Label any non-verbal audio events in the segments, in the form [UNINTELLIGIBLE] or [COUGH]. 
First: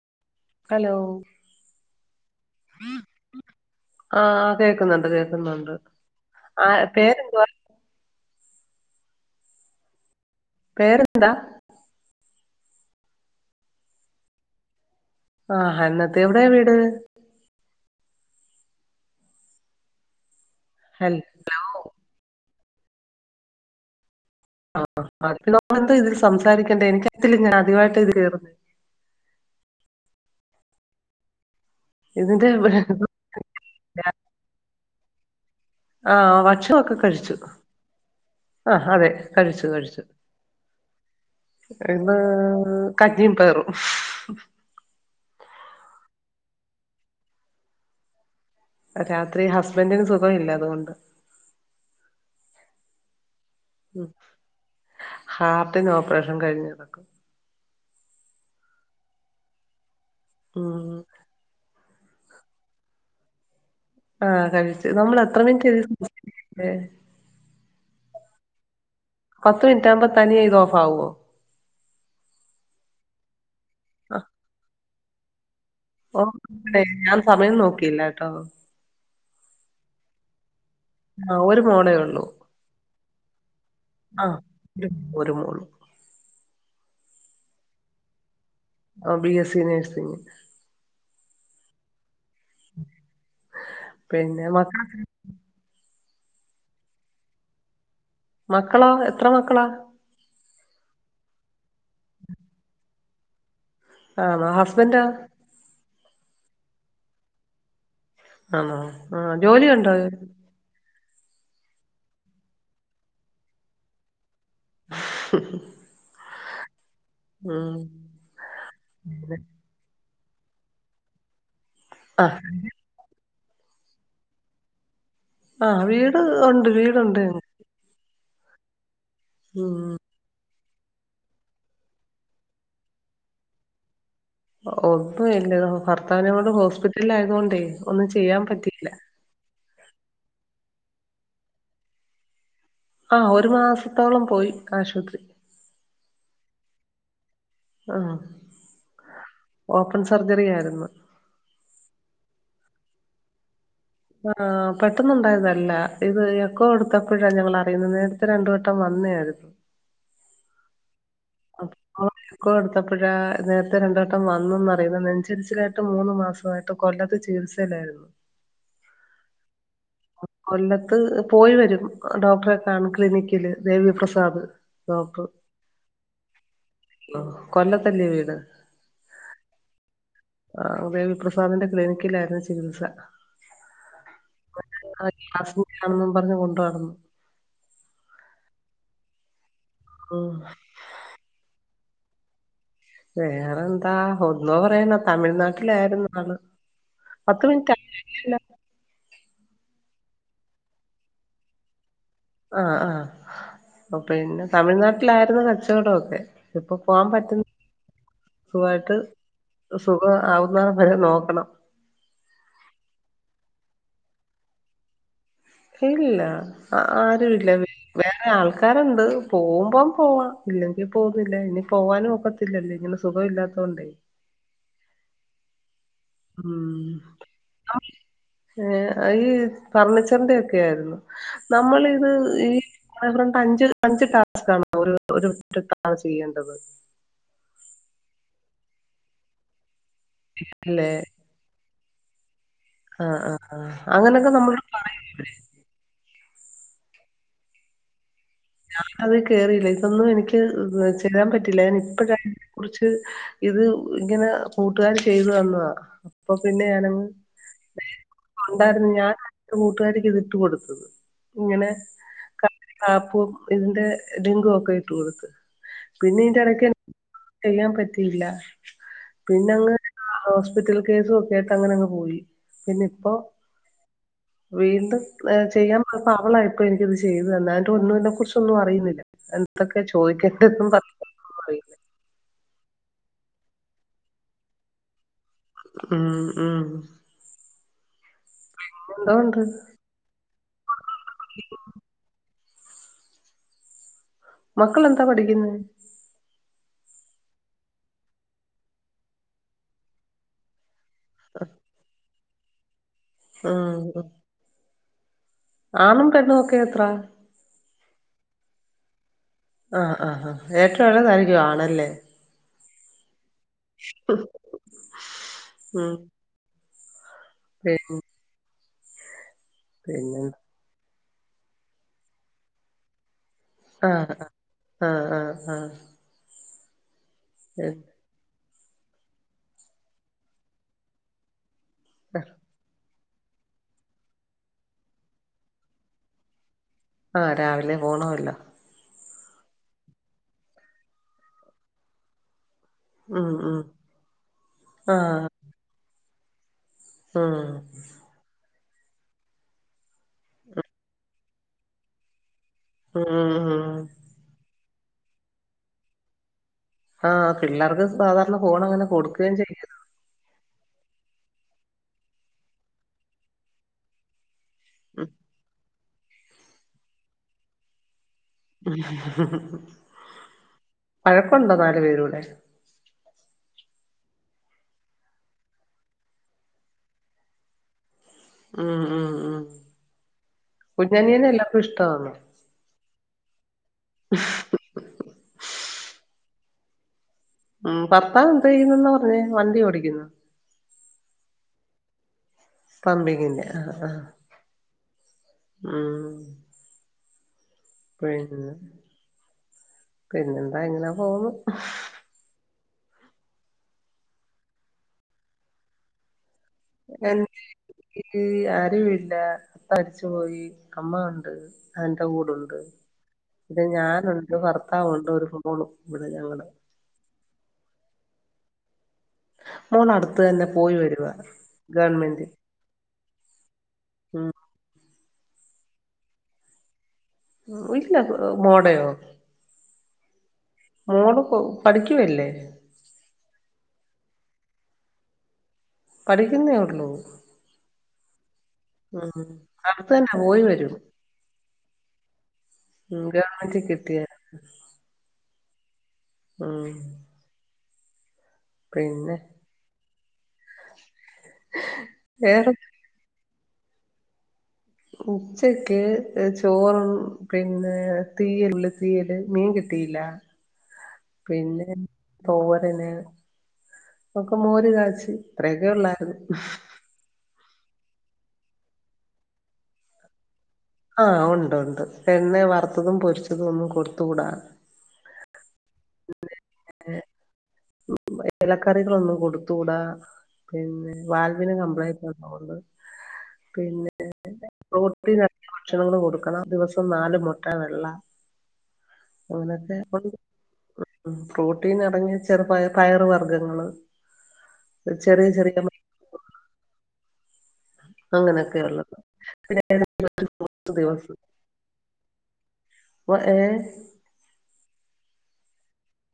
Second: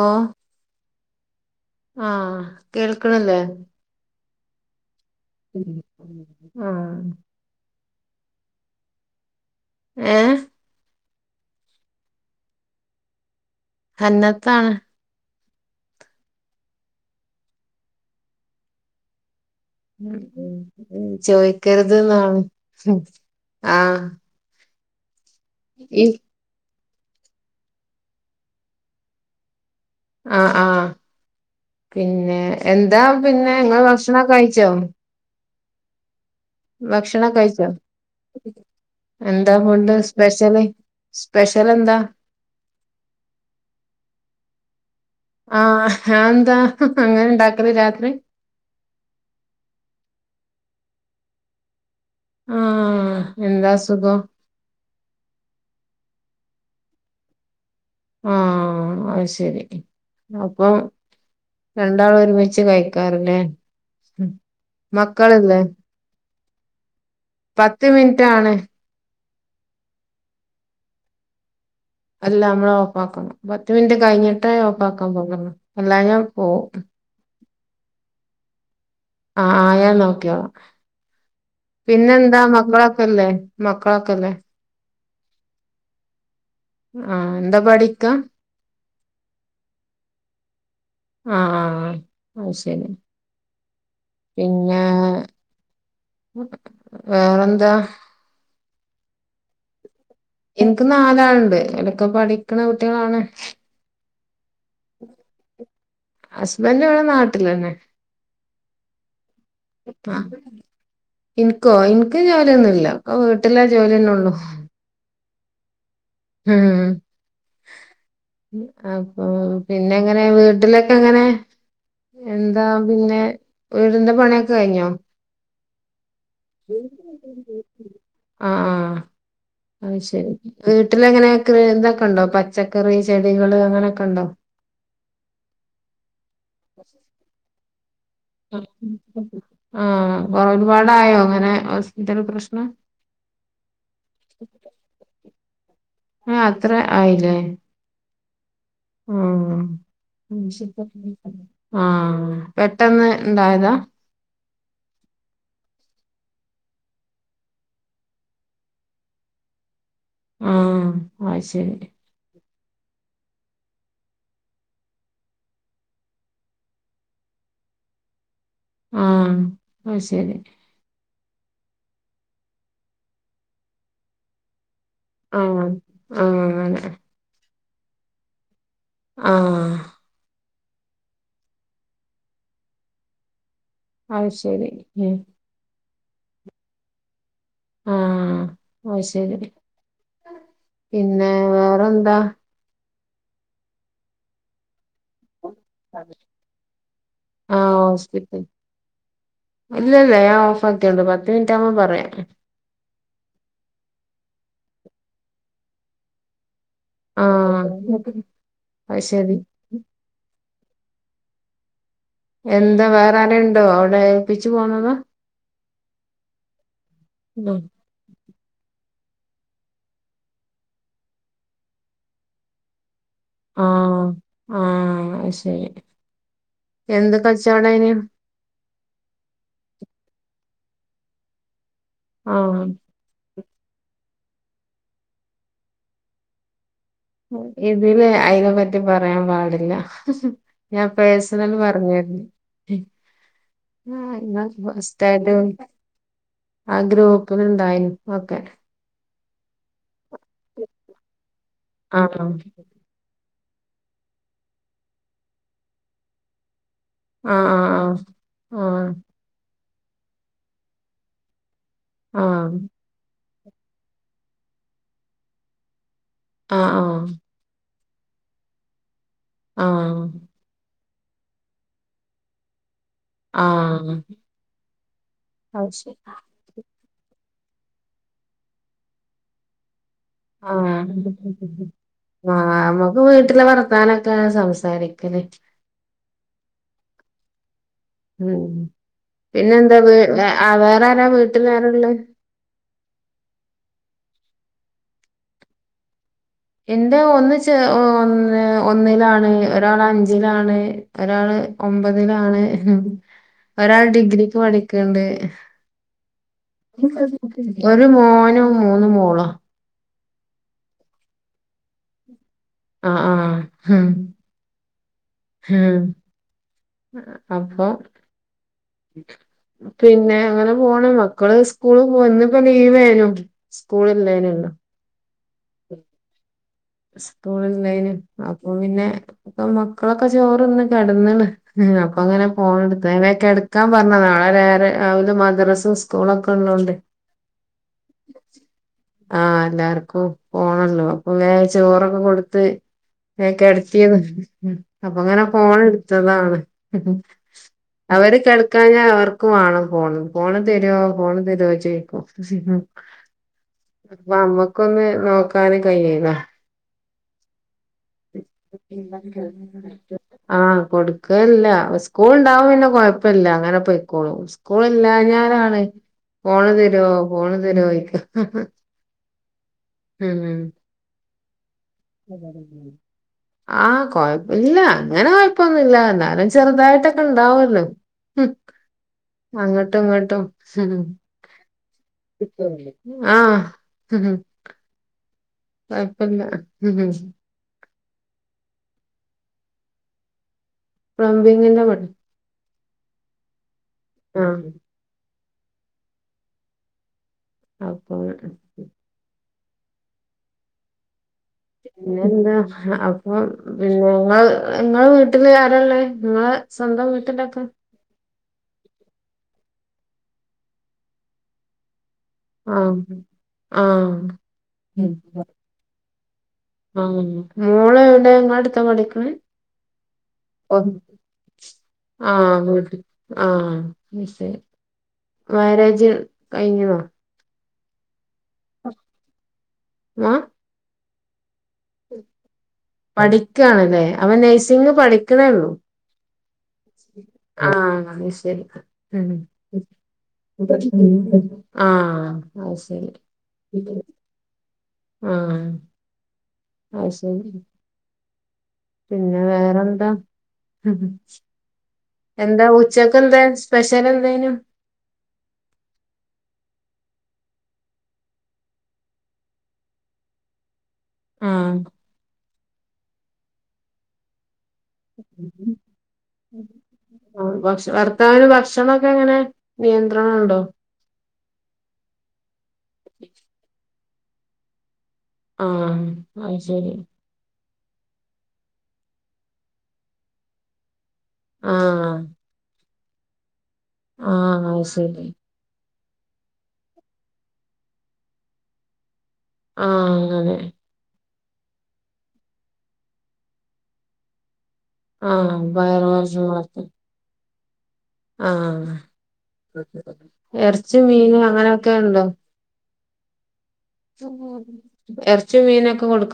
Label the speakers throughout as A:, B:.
A: ഓ
B: hello
A: ആ കേൾക്കണ്ല്ലേ?
B: ആ കേൾക്കുന്നുണ്ട് കേൾക്കുന്നുണ്ട് ആ
A: ആഹ്
B: പേരെന്തുവാ?
A: ഏ
B: വേറെന്താ?
A: ഹന്നത്താണ്.
B: ആ ഹന്നത്ത് എവിടെയ വീട്? ഹൽ
A: ചോയ്ക്കരുതുന്നാണ് മം ആ.
B: [UNINTELLIGIBLE] ഇതിൽ സംരിക്കേണ്ടേ [UNINTELLIGIBLE] ത്തിൽ ഞാൻ ആദിവായിട്ട് ഇതിൽ കേറു
A: ആ ആ പിന്നെ
B: ഇതിന്റെ
A: എന്താ പിന്നെ ഇങ്ങൾ ഭക്ഷണൊക്കെ കഴിച്ചോ?
B: ആ വക്ഷണൊക്കെ
A: ഭക്ഷണം
B: കഴിച്ചു
A: കഴിച്ചോ
B: ആ അതെ
A: എന്താ
B: കഴിച്ചു
A: ഫുഡ്
B: കഴിച്ചു.
A: സ്പെഷ്യല് സ്പെഷ്യൽ എന്താ
B: ഇന്ന് കഞ്ഞി പയറും.
A: ആഹ അതെന്താ അങ്ങനെ ഉണ്ടാക്കല് രാത്രി.
B: രാത്രി ഹസ്ബെന്റിന് സുഖമില്ല അതുകൊണ്ടാ.
A: ആ
B: മം ഹാർട്ടിന് ഓപ്പറേഷൻ കയിഞ്ഞ് കിടക്ക
A: ആ അഹ് ശെരി അപ്പോ
B: ഉം
A: രണ്ടാളും ഒരുമിച്ച് കയിക്കാരില്ലേ?
B: ആ കഴിച്ചു നമ്മൾ എത്രേ മിനിറ്റ്ആ ഇതിൽ സംസാരിക്കണ്ട
A: പത്ത് മിൻറ്റാണ്.
B: പത്ത് മിൻറ്റ് ആകുമ്പോ തനിയ ഇത് ഓഫാവുവോ?
A: അല്ല മ്മള് ഓഫാക്കണം പത് മിൻറ്റ് കഴിഞ്ഞിട്ടേ ഓഫാക്കാൻ പ [INAUDIBLE]
B: ഓ ഞാൻ ട്ട ഞാൻ സമയം നോക്കീലാട്ടോ.
A: ആ ആ ഞാൻ നോക്കിയോള.
B: ആ ഒരു മോളേ ഉള്ളൂ
A: പിന്നെന്താ മക്കളൊക്കെല്ലേ
B: ആ
A: മക്കളൊക്കെല്ലേ?
B: ഒരു ഒരു മോളും.
A: ആ എന്താ പഠിക്ക?
B: ഓ ബി എസി നെസിങ്.
A: ആ ആ അഹ് ശെരി പിന്നെ വേറെ എന്താ
B: മക്കളോ എത്രേ മക്കളാ
A: ഇൻക്ക് നാലാണ്ട് ഓലൊക്കെ പടിക്ക്ണ കുട്ടിയാളാണ്.
B: ആ വാ ഹുസ്ബന്റോ?
A: ഹസ്ബൻഡ് ഇവടെ നാട്ടിലെന്നെ.
B: ആണോ ആ ജോലിയുണ്ടോ?
A: ഇൻക്കോ ഇൻക്ക് ജോലിയൊന്നുല്ല അവീട്ടിലെ ജോലിയെന്നൊള്ളു.
B: ഹ് മം
A: ഹ് മം അപ്പൊ പിന്നെ. എങ്ങനെ വീട്ടിലൊക്കെ എങ്ങനെ
B: ആ
A: എന്താ പിന്നെ. വീടിന്റെ പണിയൊക്കെ കഴിഞ്ഞോ?
B: ആ വീ
A: ആ
B: ഉം
A: അഹ് ശെരി. വീട്ടിലെങ്ങനെ കൃ തൊക്കെണ്ടോ പച്ചക്കറി ചെടികൾ അങ്ങനെ ഒക്കെണ്ടോ?
B: ഒന്നുല്ല ഭർത്താവിനെ കൊണ്ട് ഹോസ്പിറ്റലിൽ ആയതോണ്ടേ.
A: ആഹ കൊറ ഒരുപാടായോ അങ്ങനെ ഇന്തെങ്കിലും പ്രശ്ന
B: ആ ഒരു മാസത്തോളം പോയി ആശുപത്രി
A: ആ അത്ര ആയില്ലേ
B: ആ
A: ആ
B: ഓപ്പൺ സർജറി ആയിരുന്നു
A: ആ പെട്ടെന്ന് ഉണ്ടായതാ
B: ആ പെട്ടെന്നുണ്ടായതല്ല ഇത് എക്കോ എടുത്തപ്പോഴാ ഞങ്ങ അറിയുന്നത് നേരത്തെ രണ്ട്‌വട്ടം വന്ന വന്നെയായിരുന്നു
A: ആ അത് ശരി
B: അപ്പൊ എക്കോ എടുത്തപ്പോഴാ നേരത്തെ രണ്ട് വട്ടം വന്നെന്ന് അറിയുന്നത് നെഞ്ചെരിച്ചിലായിട്ട് മൂന്ന് മാസമായിട്ട് കൊല്ലത്ത് ചികിത്സ ചികിൽസയിലാരുന്നു
A: ആ ആ ശരി
B: കൊല്ലത്ത് പോയി വരും ഡോക്ടറെ കാണാൻ ക്ലിനിക്കില് ദേവി പ്രസാദ്
A: ആ
B: കൊല്ലത്തല്ലേ വീട്
A: ആ
B: ആ ദേവി പ്രസാദിന്റെ ക്ലിനിക്കിലായിരുന്നു ചികിത്സ
A: അത്ശരി ഉം
B: ആണെന്നും പറത്ത് കൊണ്ടു നടന്നു
A: ആ അത് ശരി
B: ഉം
A: പിന്നെ വേറെ അത് എന്താ?
B: വേറെന്താ ഒുന്നോവറേന [UNINTELLIGIBLE] തമിഴ്നാട്ടിലായിരുന്നു ആള് പത്ത് മിനിറ്റ് [UNINTELLIGIBLE]
A: ഇല്ല ഇല്ല ഞാൻ ഓഫ് ആക്കിയാണ്ട് പത്ത് മിനിറ്റ് ആവുമ്പം പറയാം.
B: ആഹ് ആഹ് ഓ പിന്നെ തമിഴ്നാട്ടിലായിരുന്ന് കച്ചവടം ഒക്കെ. ശേ ഇപ്പൊ പോവാൻ പറ്റുന്ന
A: ആഹ്
B: സുഖായിട്ട്
A: അത് ശരി
B: സുഖ ആവ് വേറെ പരിപാടി നോക്കണം.
A: എന്താ വേറെ ആരെലും ഉണ്ടോ അവിടെ ഏൽപ്പിച്ചു പോന്നതാ?
B: ഇല്ല ആരു ഇല്ല വേറെ ആൾക്കാരണ് ണ്ട് പോവുമ്പം പോവാ ഇല്ലെങ്കി പോന്നില്ല ഇനി പോവാനും ഒക്കത്തില്ലല്ലേ? സുഖം ഇല്ലാത്തോണ്ടേ.
A: ആഹ് ആഹ് അത് ശരി
B: ഉം
A: എന്ത് കച്ചവടമാ അതിന്?
B: ഏഹ് അയി ഫർണിച്ചറിന്റെ ഒക്കെ ആയിരുന്നു നമ്മളിത് ഈ
A: ആഹ്
B: [UNINTELLIGIBLE] അഞ്ച് അഞ്ച് ടാസ്ക് ആണോ ഒര് ഒര് ഒറ്റ പ്രാവശ്യം ചെയ്യേണ്ടത്?
A: ഇതില് അയിനെ പറ്റി പറയാൻ പാടില്ല ഞാൻ
B: അല്ലേ
A: പേഴ്സണല് പറഞ്ഞരുന്നു.
B: ആഹ് ആഹ് ആഹ് അങ്ങനൊക്കെ
A: ആഹ്
B: നമ്മള്
A: [UNINTELLIGIBLE] ഉസ്താദും ആ ഗ്രൂപ്പില്ണ്ടായ്ന്നു ഒക്കെ
B: ഞാൻ അത് കേറിയില്ല ഇതൊന്നും എനിക്ക് ഹ് ചേരാൻ പറ്റില്ല ഞാൻ
A: ആഹ്
B: ഇപ്പഴതിനെ കുറിച്ച് ഇത് ഇങ്ങനെ കൂട്ടുകാര് ചെയ്തു തന്നതാ അപ്പൊ പിന്നെ ഞാന
A: ആഹ് ആഹ് ആഹ് ആഹ്
B: ഞാൻ എന്റെ കൂട്ടുകാരിക്ക് ഇതിട്ടു കൊടുത്ത് ഇങ്ങനെ
A: ആഹ്
B: ആപ്പും ഇതിന്റെ ലിങ്ക് ഒക്കെ ഇട്ട് കൊടുത്ത് പിന്നെ ഇയിന്റെ
A: ആ ആ
B: എടക്ക് [UNINTELLIGIBLE] ചെയ്യാൻ പറ്റി ഇല്ല
A: ആ ആ
B: പിന്നങ്ങ് ഹോസ്പിറ്റൽ കേസു ഒക്കെയായിട്ട് അങ്ങനെങ് പോയി പിന്നെ ഇപ്പോ
A: ആഹ്
B: വീണ്ടും ഏഹ് ചെയ്യാൻ പറഞ്ഞപ്പാ അവളായിപ്പോ എനിക്കത് ചെയ്ത് നന്നായിട്ട് ഒന്നും ഇതിനെ കുറിച്ചൊന്നും അറിയുന്നില്ല എന്തക്
A: ആഹ് ആഹ് ഞമ്മക്ക് വീട്ടിലെ വർത്താനൊക്കെ സംസാരി
B: ഉം ഉം
A: ഉം
B: എന്തോ ഉണ്ട്
A: പിന്നെ എന്താ വെ വെ വേറെ ആരാ വീട്ടിൽ വേറെള്ളെ
B: മക്കളെന്താ പഠിക്കുന്നെ?
A: ഇന്റെ ഒന്ന് ചെ ഒന്ന് ഒന്നിലാണ് ഒരാള് അഞ്ചിലാണ്. ഒരാള് ഒമ്പതിലാണ്
B: ഉം
A: ഒരാൾ
B: ഉം.
A: ഡിഗ്രിക്ക് പഠിക്ക്ണ്ട്
B: ആണും പെണ്ണും ഒക്കെ എത്ര?
A: ഒരു മോനും മൂന്ന് മോളാ.
B: ആഹ് ആഹ് ആഹ് ഏറ്റവും എളയതായിരിക്കും ആണല്ലേ?
A: ആഹ് ആഹ് ഹും മ്
B: ഉം
A: അ അ അപ്പൊ
B: പി-
A: പിന്നെ ഇങ്ങനെ പോണ് മ ക്കള് സ്കൂള് പോയി ഇന്ന് ഇപ്പോ ലീവേനും സ്കൂള ഇല്ലേയ്നും അല്ല
B: ആഹ്
A: സ്കൂളുന്നെന് അപ്പൊ പിന്നെ പ്പ മക്കളൊക്കെ ചോറൊന്ന് കിടന്നള് ഉം അപ്പൊ അങ്ങനെ ഫോണെടുത്തേനേ കെടക്കാം പറഞ്ഞതാ നാളെ നേരെ രാവിലെ മദ്രസും സ്കൂളൊക്കെ ഉള്ളോണ്ടെ
B: ആഹ് രാവിലെ പോണല്ലോ
A: ആഹ് എല്ലാർക്കും പോണല്ലോ അപ്പൊ [UNINTELLIGIBLE] ചോറൊക്കെ കൊടുത്ത്
B: ഉം
A: ഏ
B: ഉം
A: ക്കെടുത്തീന്ന് ഉം ഉം
B: ആ
A: അപ്പൊ അങ്ങനെ ഫോണെടുത്തതാണ്
B: ഉം
A: അവര് കട [UNINTELLIGIBLE] അവർക്കും വേണം ഫോൺ ഫോണ് തരുവോ ഫോണ് തരുവോ ചോയിക്കോ ഉം
B: ഉം ഉം.
A: അപ്പൊ അമ്മക്കൊന്ന് നോക്കാന് കഴിയീല്ല
B: ആഹ് പിള്ളേർക്ക് സാധാരണ ഫോൺ അങ്ങനെ കൊടുക്കയും ചെയ്യരുത്
A: ആഹ് കൊടുക്കുകല്ല സ്കൂൾ ഉണ്ടാവ പിന്നെ കൊയപ്പില്ല അങ്ങനെ പോയിക്കോളൂ സ്കൂളില്ലാഞാലാണ് ഫോണ് തരോ ഫോണ് തരോയ്ക്ക
B: ഉം
A: ഉം
B: [UNINTELLIGIBLE]
A: [INAUDIBLE] ആഹ് കൊയപ്പില്ല അങ്ങനെ കൊഴപ്പൊന്നുമില്ല എന്നാലും ചെറുതായിട്ടൊക്കെ ഇണ്ടാവല്ലോ
B: ഉം ഉം ഉം
A: അങ്ങട്ടും ഇങ്ങോട്ടും
B: കുഞ്ഞനിയനെ എല്ലാർക്കും ഇഷ്ടമാണ്
A: [INAUDIBLE] ആഹ് കൊഴപ്പില്ല
B: ഉം ഭർത്താവ് എന്തെയ്യുന്നെന്നാ പറഞ്ഞേ വണ്ടി ഓടിക്കുന്നു
A: പ്ലംബിങ്ങിന്റെ പണി
B: പമ്പിങ്ങിന്റെ
A: ആഹ്
B: ആഹ്
A: അപ്പൊ
B: [UNINTELLIGIBLE] പിന്നെന്താ ഇങ്ങനാ പോന്നു
A: പിന്നെ എന്താ അപ്പൊ പിന്ന ങ്ങള് ങ്ങള് വീട്ടില് ആരല്ലേ ങ്ങള്
B: [INAUDIBLE] ആരുവി [UNINTELLIGIBLE] മരിച്ചു പോയി അമ്മ ഉണ്ട് എന്റെ കൂടുണ്ട്
A: ആഹ്
B: പിന്നെ
A: ആഹ്
B: ഞാനുണ്ട് ഭർത്താവുണ്ട് ഒരു [UNINTELLIGIBLE] ഇവിടെ ഞങ്ങള്
A: ആഹ് മോള എവിടെ ങ്ങള അടുത്ത പഠിക്കണ
B: മോള് അടുത്ത് തന്നെ
A: ഒ
B: പോയി വരുവാ ഗവൺമെന്റ്
A: ആഹ് ആഹ്
B: ഉം
A: ശരി മാരേജ് കഴിഞ്ഞിന്നോ
B: ഇല്ല മോടയോ
A: ആഹ്
B: മോള്പ്പോ പഠിക്കുവല്ലേ
A: [UNINTELLIGIBLE] ആണല്ലേ അവൻ നഴ്സിംഗ പഠിക്കണേള്ളു
B: പഠിക്കുന്നേയുള്ളൂ
A: അത് ശരി
B: അടുത്ത് തന്നെ പോയി വരും
A: ആഹ് അത് ശരി
B: ക് കിട്ടിയേനെ
A: ആഹ് അത് ശരി പിന്നെ വേറെന്താ എന്താ
B: വേറെ
A: ഉച്ചക്കെന്തെ സ്പെഷ്യൽ എന്തേനു
B: ഉച്ചക്ക് ചോറും പിന്നെ തീയല് ഉള്ളിതീയല് മീൻ കി ട്ടീല
A: ആഹ്
B: പിന്നെ തോരന് ഒക്കെ മോ ര് കാച്ചി ഇത്രയൊക്കെ ഉള്ളായിരുന്നു
A: ഭക്ഷ ഭർത്താവിന് ഭക്ഷണൊക്കെ എങ്ങനെ നിയന്ത്രണം ഉണ്ടോ
B: ആഹ് ഒണ്ട് ഒണ്ട് എണ്ണെ വറുത്തതും പൊരിച്ചതും ഒന്നും കൊടുത്തുകൂടാ
A: ആഹ് അത് ശരി
B: എലക്കറികളൊന്നും കൊടുത്തൂടാ പിന്നെ- വാൽവിനെ
A: ആഹ്
B: കംപ്ലൈൻ്റ് ഉണ്ട് അത്കൊണ്ട് പിന്നെ
A: ആഹ് അത് ശരി
B: പ്രോട്ടിൻ അടങ്ങിയത് ഭക്ഷണങ്ങൾ കൊടുക്കണം ദിവസം നാല് മുട്ട വെള്ള അങ്ങനെയൊക്കെ
A: ആഹ്
B: ഉണ്ട്
A: അങ്ങനെ
B: പ്രോട്ടീൻ അടങ്ങിയ ചെറുപയ പയറു വർഗങ്ങള്
A: ആഹ് പയറുവർഗ്ഗങ്ങളൊക്കെ
B: അങ്ങനെയൊക്കെ ഉള്ളത്. പിന്നെ ദിവസം പത്ത്
A: എറച്ചി
B: ദിവസം
A: മീന് അങ്ങനൊക്കെ
B: ഏ
A: ഇറച്ചി മീനൊക്കെ കൊടു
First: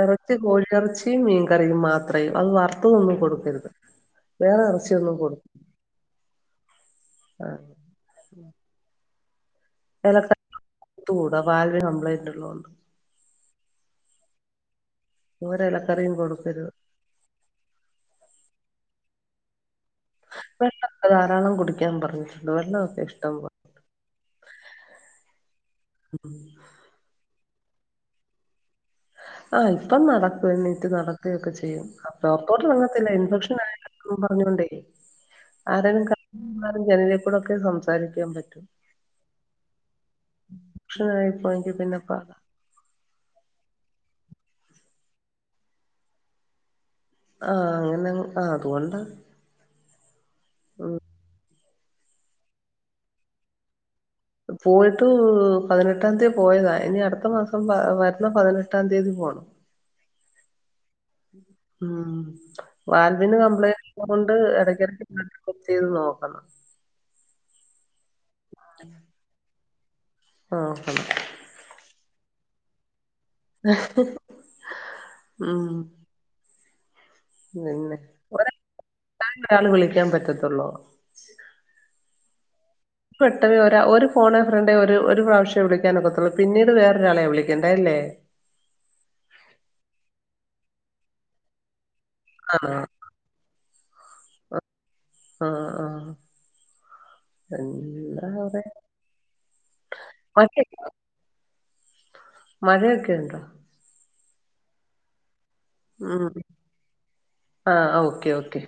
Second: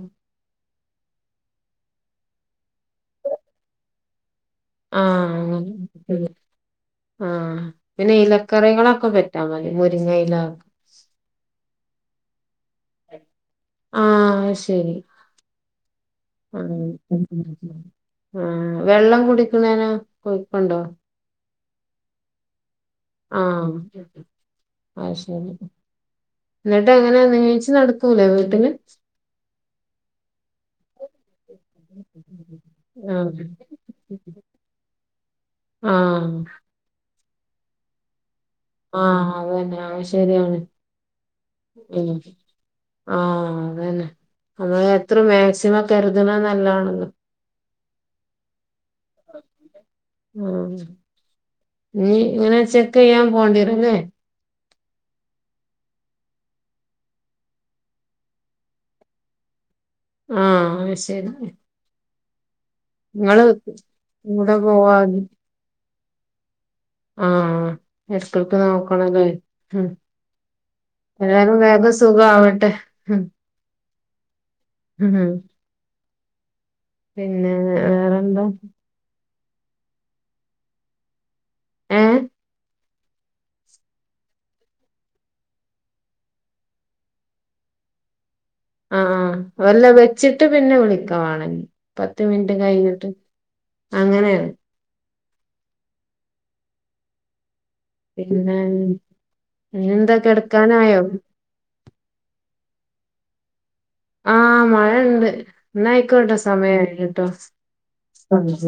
B: ഇറച്ചി കോഴിയിറച്ചിയും മീൻകറിയും മാത്രയും അത് വറുത്തതൊന്നും കൊടുക്കരുത് വേറെ ഇറച്ചിയൊന്നും കൊടുക്ക
A: ആഹ്
B: ആ
A: ആഹ് പിന്നെ ഇലക്കറികളൊക്കെ പ തി മുരിങ്ങയില
B: ഇലക്കറി കൂടാ [UNINTELLIGIBLE]
A: ആഹ് ശരി
B: ഒരില
A: ആഹ് ആഹ് വെള്ളം കുടിക്കുന്നേനോ കൊയപ്പണ്ടോ
B: വെള്ളമൊക്കെ ധാരാളം കുടിക്കാൻ പറഞ്ഞിട്ടുണ്ട് വെള്ളമൊക്കെ ഇഷ്ടം പോലെ
A: ആഹ് അത് ശരി എന്നിട്ട് എങ്ങനെയ എണീച്ച് നടക്കൂലേ വീട്ടില്
B: ആഹ് ഇപ്പം നടക്കും എണീറ്റ് നടക്കു കയൊക്കെ ചെയ്യും. പുറത്തോട്ടിറങ്ങത്തില്ല
A: ആ
B: ഇൻഫെക്ഷൻ ആയാലോന്നും പറഞ്ഞുകൊണ്ടേ ആരേങ്കിലും കാണാൻ
A: ആ
B: വന്നാലും ജനലിക്കൂടെയൊക്കെയെ സംസാരിക്കാൻ പറ്റു
A: ആഹ് അത് തന്നെ അത് ശരിയാണ്
B: ഇൻഫെക്ഷൻ ആയിപ്പോയെങ്കിൽ പിന്നെ
A: ഉം
B: പാടാ
A: ആഹ് അതന്നെ നമ്മള് എത്ര മാക്സിമം കരുതുന്നത് നല്ലതാണത്
B: ആഹ് അങ്ങനെ ആഹ് അതുകൊണ്ട
A: ആ നീ ഇങ്ങനെ ചെക്ക് ചെയ്യാൻ പോണ്ടിവരുംലെ
B: പോയിട്ടു പതിനെട്ടാം തീയതി പോയതാ ഇനി അടുത്ത മാസം വരുന്ന പതിനെട്ടാം തീയതി പോണം
A: ആഹ്
B: ഉം വാൽവിന്
A: നിങ്ങള്
B: കംപ്ലയിന്റ് ഉള്ളത് കൊണ്ട്
A: കൂടെ
B: ഇടക്കിടക്ക്
A: പോവാതി
B: ബ്ലഡ് ടെസ്റ്റ് ചെയ്ത് നോക്കണം
A: ആഹ് ഇടക്കിടക്ക് നോക്കണല്ലേ ഉം
B: നോക്കണം
A: ഏതായലും വേഗം സുഖാവട്ടെ ഉം
B: ഉം
A: പിന്നെ വേറെന്താ
B: ഞൻ ഒരാള് വിളിക്കാൻ പറ്റത്തുള്ളൂ
A: ഏഹ്
B: പെട്ടെന്ന് ഒര ഒര് ഫോന്നേ ഫ്രണ്ടേ ഒരു ഒര് പ്രാവശ്യ വിളിക്കാനൊക്കത്തുള്ളൂ പിന്നീട് വേറൊരാളെ വിളിക്കെണ്ടെ ഏ
A: ആ ആ വല്ല വെച്ചിട്ട് പിന്നെ വിളിക്ക വാണെങ്കി പത്ത് മിനിറ്റ്
B: ആണോ
A: കഴിഞ്ഞിട്ട് അങ്ങനെയാണ്
B: ആ ആ
A: പിന്നെ ഇനിയെന്താ
B: [UNINTELLIGIBLE]
A: കെടക്കാനായോ
B: മഴയൊക്കെണ്ടോ
A: ആ മഴ ണ്ട് ന്നാ
B: ഉം
A: അയ്ക്കോട്ടേ സമയായിണ്ട്ട്ടോ
B: ആ ഓക്കെ ഓക്കെ